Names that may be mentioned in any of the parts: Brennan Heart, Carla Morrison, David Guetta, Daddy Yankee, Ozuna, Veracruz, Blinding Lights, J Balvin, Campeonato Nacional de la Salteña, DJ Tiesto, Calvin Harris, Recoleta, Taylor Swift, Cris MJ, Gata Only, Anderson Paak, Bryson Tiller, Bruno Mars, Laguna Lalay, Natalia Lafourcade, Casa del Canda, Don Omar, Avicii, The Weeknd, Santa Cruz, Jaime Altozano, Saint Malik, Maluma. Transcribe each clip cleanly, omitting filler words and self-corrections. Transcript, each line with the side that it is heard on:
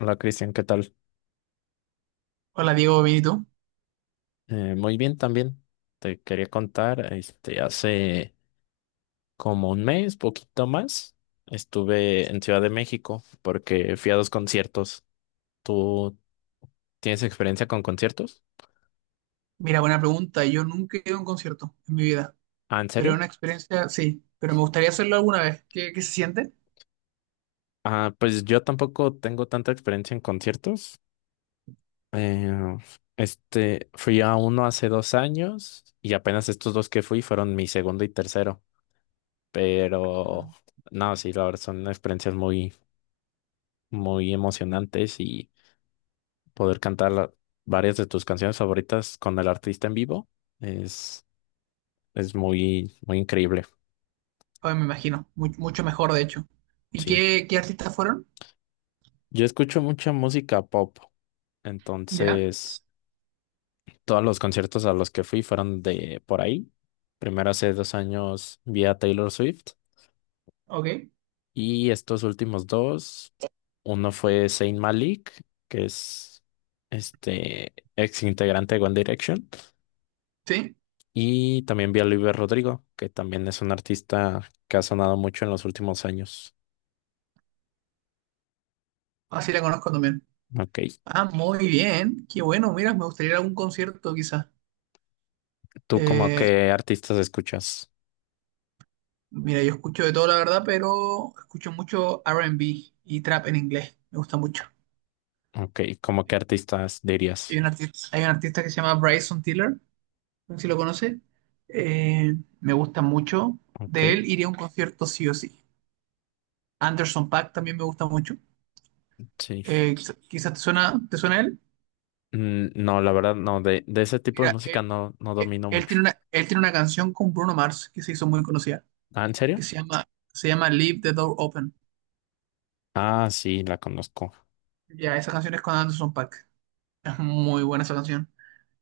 left: Hola Cristian, ¿qué tal?
right: Hola Diego, bien, ¿y tú?
left: Muy bien también. Te quería contar, este, hace como un mes, poquito más, estuve en Ciudad de México porque fui a dos conciertos. ¿Tú tienes experiencia con conciertos?
right: Mira, buena pregunta. Yo nunca he ido a un concierto en mi vida,
left: Ah, ¿en
right: pero es
left: serio?
right: una experiencia sí, pero me gustaría hacerlo alguna vez. ¿Qué se siente?
left: Ah, pues yo tampoco tengo tanta experiencia en conciertos. Eh, este, fui a uno hace 2 años y apenas estos dos que fui fueron mi segundo y tercero. Pero no, sí, la verdad son experiencias muy, muy emocionantes y poder cantar varias de tus canciones favoritas con el artista en vivo es, es muy, muy increíble.
right: Pues me imagino, mucho mejor de hecho. ¿Y
left: Sí.
right: qué artistas fueron?
left: Yo escucho mucha música pop,
right: ¿Ya?
left: entonces todos los conciertos a los que fui fueron de por ahí. Primero hace 2 años vi a Taylor Swift
right: Ok,
left: y estos últimos dos, uno fue Saint Malik, que es este ex integrante de One Direction.
right: sí,
left: Y también vi a Luis Rodrigo, que también es un artista que ha sonado mucho en los últimos años.
right: así la conozco también.
left: Ok.
right: Ah, muy bien, qué bueno, mira, me gustaría ir a algún concierto quizás.
left: ¿Tú como
right: Eh,
left: qué artistas escuchas?
right: Mira, yo escucho de todo la verdad, pero escucho mucho R&B y trap en inglés, me gusta mucho.
left: Ok. ¿Cómo qué artistas
right: Hay
left: dirías?
right: un artista, hay un artista que se llama Bryson Tiller, no sé si lo conoce. Eh, Me gusta mucho. De
left: Ok.
right: él iría a un concierto sí o sí. Anderson Paak también me gusta mucho.
left: Sí.
right: Quizás ¿te suena él?
left: No, la verdad, no. De ese tipo de
right: Mira,
left: música
right: él,
left: no, no
right: eh,
left: domino
right: él
left: mucho.
right: tiene una canción con Bruno Mars que se hizo muy conocida,
left: Ah, ¿en serio?
right: que se llama Leave the Door Open.
left: Ah, sí, la conozco.
right: Ya, esa canción es con Anderson Paak. Es muy buena esa canción.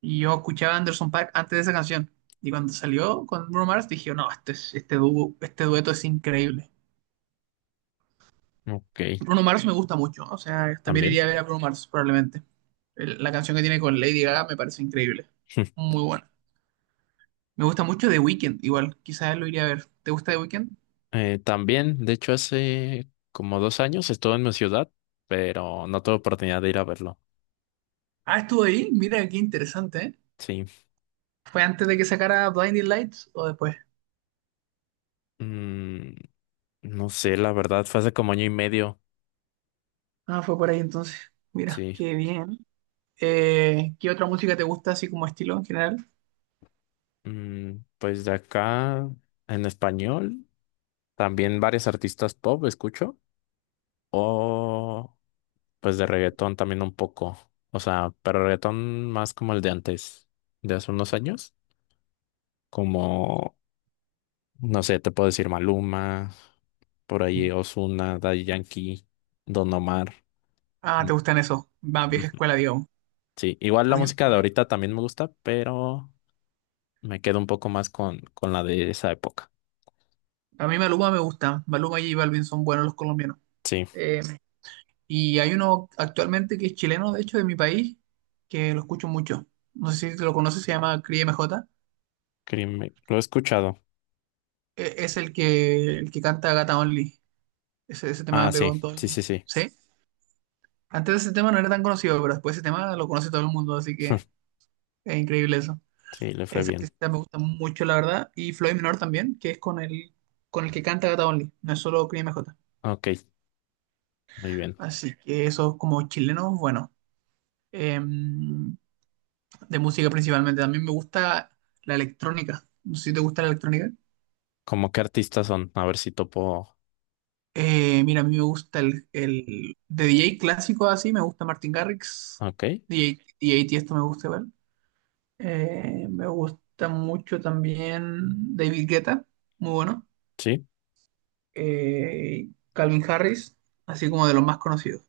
right: Y yo escuchaba a Anderson Paak antes de esa canción. Y cuando salió con Bruno Mars dije, no, este dueto es increíble.
left: Ok.
right: Bruno Mars me gusta mucho, o sea, también
left: También.
right: iría a ver a Bruno Mars probablemente. La canción que tiene con Lady Gaga me parece increíble, muy buena. Me gusta mucho The Weeknd, igual, quizás lo iría a ver. ¿Te gusta The Weeknd?
left: También, de hecho, hace como 2 años estuve en mi ciudad, pero no tuve oportunidad de ir a verlo.
right: Ah, estuvo ahí, mira qué interesante, ¿eh?
left: Sí.
right: ¿Fue antes de que sacara Blinding Lights o después?
left: Mm, No sé, la verdad, fue hace como año y medio.
right: Ah, fue por ahí entonces, mira,
left: Sí.
right: qué bien. ¿Qué otra música te gusta así como estilo en general?
left: Pues de acá, en español, también varios artistas pop escucho. O pues de reggaetón también un poco. O sea, pero reggaetón más como el de antes, de hace unos años. Como, no sé, te puedo decir Maluma, por ahí Ozuna, Daddy Yankee, Don Omar.
right: Ah,
left: Mm,
right: te gustan esos, más vieja
left: ujú.
right: escuela, digamos.
left: Sí, igual
right: A
left: la
right: mí,
left: música
right: a
left: de
right: mí,
left: ahorita también me gusta, pero me quedo un poco más con la de esa época.
right: a mí Maluma me gusta, Maluma y J Balvin son buenos los colombianos.
left: Sí,
right: Eh, Y hay uno actualmente que es chileno, de hecho, de mi país, que lo escucho mucho. No sé si lo conoces, se llama Cris MJ.
left: crimen. Lo he escuchado.
right: Es el que canta Gata Only. Ese
left: Ah,
right: tema pegó
left: sí,
right: en todo el
left: sí,
right: mundo.
left: sí, sí.
right: ¿Sí? Antes de ese tema no era tan conocido, pero después de ese tema lo conoce todo el mundo, así que es increíble eso.
left: Sí, le fue
right: Esa
left: bien.
right: artista me gusta mucho, la verdad. Y Floyd Menor también, que es con el que canta Gata Only, no es solo Cris MJ.
left: Ok, muy bien.
right: Así que eso como chilenos, bueno. Eh, de música principalmente. También me gusta la electrónica. No sé si te gusta la electrónica.
left: ¿Cómo qué artistas son? A ver si topo.
right: Mira, a mí me gusta de DJ clásico así, me gusta Martin Garrix,
left: Ok,
right: DJ Tiesto me gusta igual. Me gusta mucho también David Guetta, muy bueno.
left: sí,
right: Calvin Harris, así como de los más conocidos.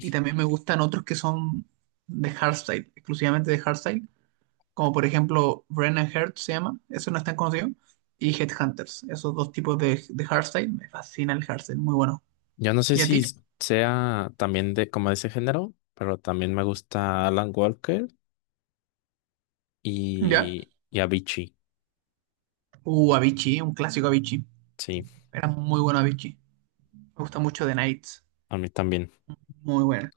right: Y también me gustan otros que son de hardstyle, exclusivamente de hardstyle, como por ejemplo Brennan Heart se llama, eso no es tan conocido, y Headhunters, esos dos tipos de hardstyle, me fascina el hardstyle, muy bueno.
left: Yo no sé
right: ¿Y a
left: si
right: ti?
left: sea también de como de ese género, pero también me gusta Alan Walker
right: ¿Ya?
left: y Avicii.
right: Avicii, un clásico Avicii,
left: Sí,
right: era muy bueno Avicii, me gusta mucho The Nights,
left: a mí también.
right: muy bueno.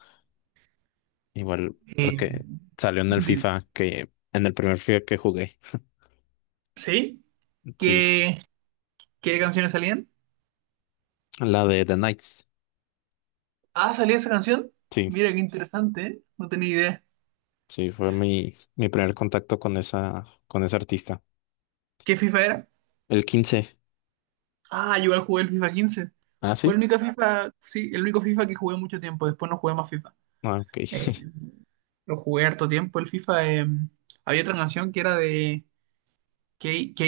left: Igual,
right: Eh,
left: porque salió
right: di-
left: en el primer FIFA que jugué.
right: ¿Sí?
left: Sí,
right: ¿Qué, qué canciones salían?
left: la de The Knights.
right: Ah, salía esa canción,
left: Sí.
right: mira qué interesante, ¿eh? No tenía idea.
left: Sí, fue mi primer contacto con con ese artista.
right: ¿Qué FIFA era?
left: El 15.
right: Ah, yo igual jugué el FIFA 15.
left: ¿Ah,
right: Fue el
left: sí?
right: único FIFA, sí, el único FIFA que jugué mucho tiempo, después no jugué más FIFA.
left: Ah, ok,
right: Lo jugué harto tiempo el FIFA. Había otra canción que era de K, K,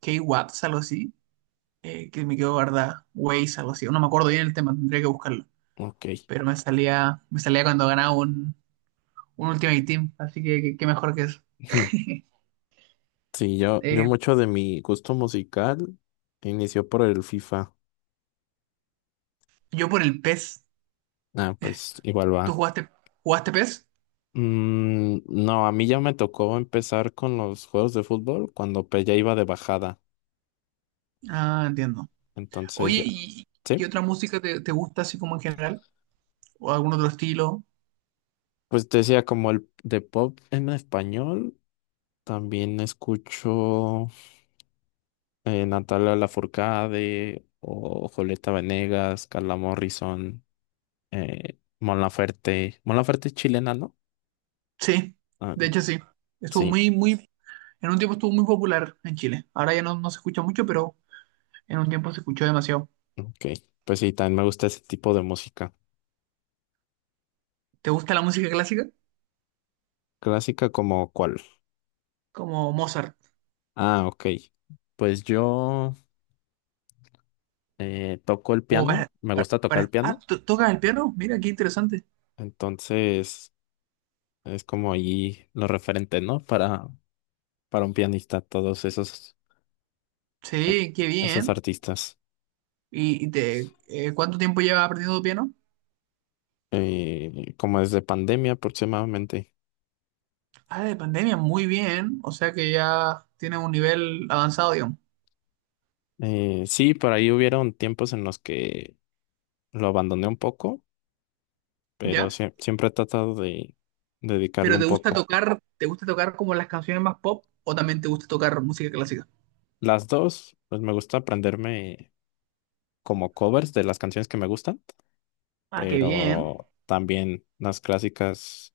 right: K-Watts, algo así, que me quedó guardada. Waze, algo así. No me acuerdo bien el tema, tendría que buscarlo.
left: ok.
right: Pero me salía cuando ganaba un Ultimate Team, así qué mejor que eso.
left: Ujú. Sí, yo
right: Eh,
left: mucho de mi gusto musical inició por el FIFA.
right: yo por el PES.
left: Ah, pues igual
right: ¿Tú
left: va.
right: jugaste, jugaste PES?
left: No, a mí ya me tocó empezar con los juegos de fútbol cuando pues, ya iba de bajada.
right: Ah, entiendo.
left: Entonces
right: Oye,
left: ya,
right: ¿y qué
left: sí.
right: otra música te gusta así como en general? ¿O algún otro estilo?
left: Pues te decía como el de pop en español, también escucho. Natalia Lafourcade o Julieta Venegas, Carla Morrison, Mon Laferte. Mon Laferte es chilena, ¿no?
right: Sí,
left: Ah,
right: de hecho sí. Estuvo
left: sí,
right: muy, muy En un tiempo estuvo muy popular en Chile. Ahora ya no, no se escucha mucho, pero en un tiempo se escuchó demasiado.
left: ok. Pues sí, también me gusta ese tipo de música.
right: ¿Te gusta la música clásica?
left: Clásica como cuál.
right: Como Mozart.
left: Ah, ok. Pues yo toco el
right: O
left: piano, me gusta tocar el
right: para- Ah,
left: piano,
right: ¿tocas el piano? Mira, qué interesante.
left: entonces es como ahí lo referente, ¿no? Para un pianista, todos esos,
right: Sí, qué
left: esos
right: bien.
left: artistas.
right: ¿Y cuánto tiempo llevas aprendiendo piano?
left: Como desde pandemia aproximadamente.
right: Ah, de pandemia, muy bien. O sea que ya tienes un nivel avanzado, digamos.
left: Sí, por ahí hubieron tiempos en los que lo abandoné un poco, pero
right: ¿Ya?
left: siempre he tratado de dedicarlo
right: ¿Pero te
left: un
right: gusta
left: poco.
right: tocar, te gusta tocar como las canciones más pop o también te gusta tocar música clásica?
left: Las dos, pues me gusta aprenderme como covers de las canciones que me gustan,
right: Ah, qué bien.
left: pero también las clásicas,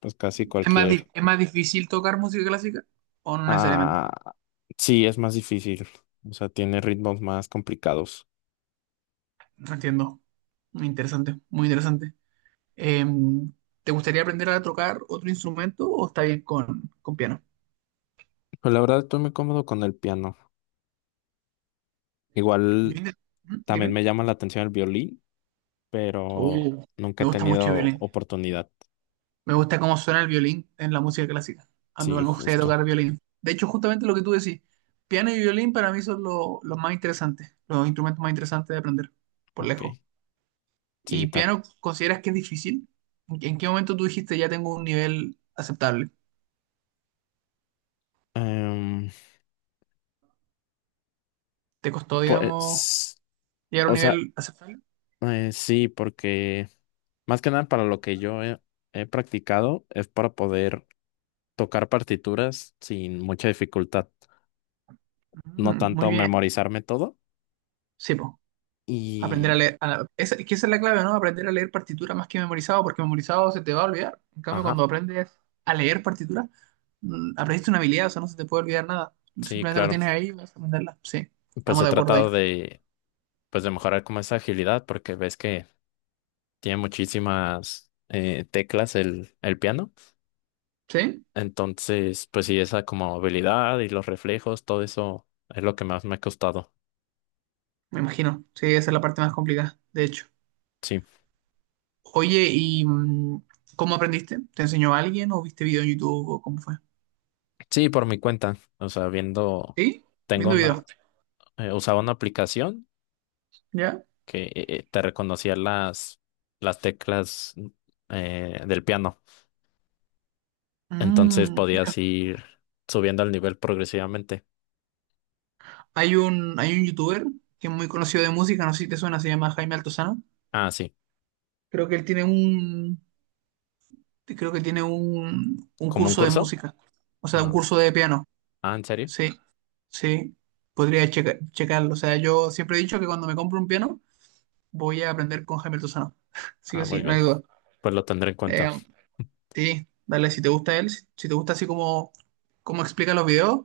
left: pues casi
right: ¿Es más, di-
left: cualquier.
right: es más difícil tocar música clásica o no necesariamente?
left: Ah, sí, es más difícil, o sea, tiene ritmos más complicados.
right: Entiendo. Muy interesante, muy interesante. Em, ¿te gustaría aprender a tocar otro instrumento o está bien con, piano?
left: Pero la verdad estoy muy cómodo con el piano.
right: Yo
left: Igual
right: inte- ¿Mm?
left: también
right: Dime.
left: me llama la atención el violín pero
right: Uh,
left: nunca
right: Me
left: he
right: gusta mucho el
left: tenido
right: violín.
left: oportunidad.
right: Me gusta cómo suena el violín en la música clásica. A mí
left: Sí,
right: igual me gustaría
left: justo.
right: tocar violín. De hecho, justamente lo que tú decís, piano y violín para mí son los más interesantes, los instrumentos más interesantes de aprender, por
left: Ok,
right: lejos.
left: sí,
right: ¿Y piano consideras que es difícil? ¿En qué momento tú dijiste ya tengo un nivel aceptable?
left: em,
right: ¿Te costó, digamos,
left: pues,
right: llegar a un
left: o sea,
right: nivel aceptable?
left: sí, porque más que nada para lo que yo he practicado es para poder tocar partituras sin mucha dificultad, no
right: Mm, muy
left: tanto
right: bien.
left: memorizarme todo
right: Sí, pues. Aprender a
left: y,
right: leer. Es que esa es la clave, ¿no? Aprender a leer partitura más que memorizado, porque memorizado se te va a olvidar. En cambio, cuando
left: ajá,
right: aprendes a leer partitura, aprendiste una habilidad, o sea, no se te puede olvidar nada.
left: sí,
right: Simplemente lo
left: claro.
right: tienes ahí y vas a aprenderla. Sí,
left: Pues
right: estamos
left: he
right: de acuerdo ahí.
left: tratado de mejorar como esa agilidad porque ves que tiene muchísimas teclas el piano.
right: ¿Sí?
left: Entonces, pues sí, esa como habilidad y los reflejos, todo eso es lo que más me ha costado.
right: Me imagino. Sí, esa es la parte más complicada, de hecho.
left: Sí,
right: Oye, ¿y cómo aprendiste? ¿Te enseñó alguien o viste video en YouTube o cómo fue?
left: sí, por mi cuenta. O sea, viendo,
right: ¿Sí?
left: tengo
right: Viendo video.
left: una, usaba una aplicación
right: ¿Ya?
left: que te reconocía las teclas del piano. Entonces
right: Mm, mira.
left: podías ir subiendo el nivel progresivamente.
right: Hay un youtuber que es muy conocido de música, no sé si te suena, se llama Jaime Altozano.
left: Ah, sí,
right: Creo que él tiene un, creo que tiene un
left: como un
right: curso de
left: curso.
right: música, o sea, un
left: Ah,
right: curso de piano.
left: ah, ¿en serio?
right: Sí, sí, podría checarlo. O sea, yo siempre he dicho que cuando me compro un piano voy a aprender con Jaime Altozano. Sí o
left: Ah,
right: sí,
left: muy
right: no
left: bien.
right: hay duda.
left: Pues lo tendré en cuenta.
right: Eh, sí, dale, si te gusta él, si te gusta así como explica los videos,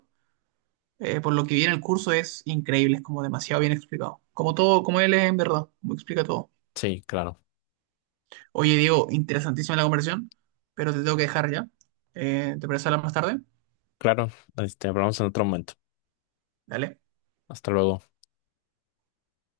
right: por lo que viene el curso es increíble, es como demasiado bien explicado. Como todo, como él es en verdad, como explica todo.
left: Sí, claro.
right: Oye, Diego, interesantísima la conversación, pero te tengo que dejar ya. ¿Te parece hablar más tarde?
left: Claro, este, hablamos en otro momento.
right: Dale.
left: Hasta luego.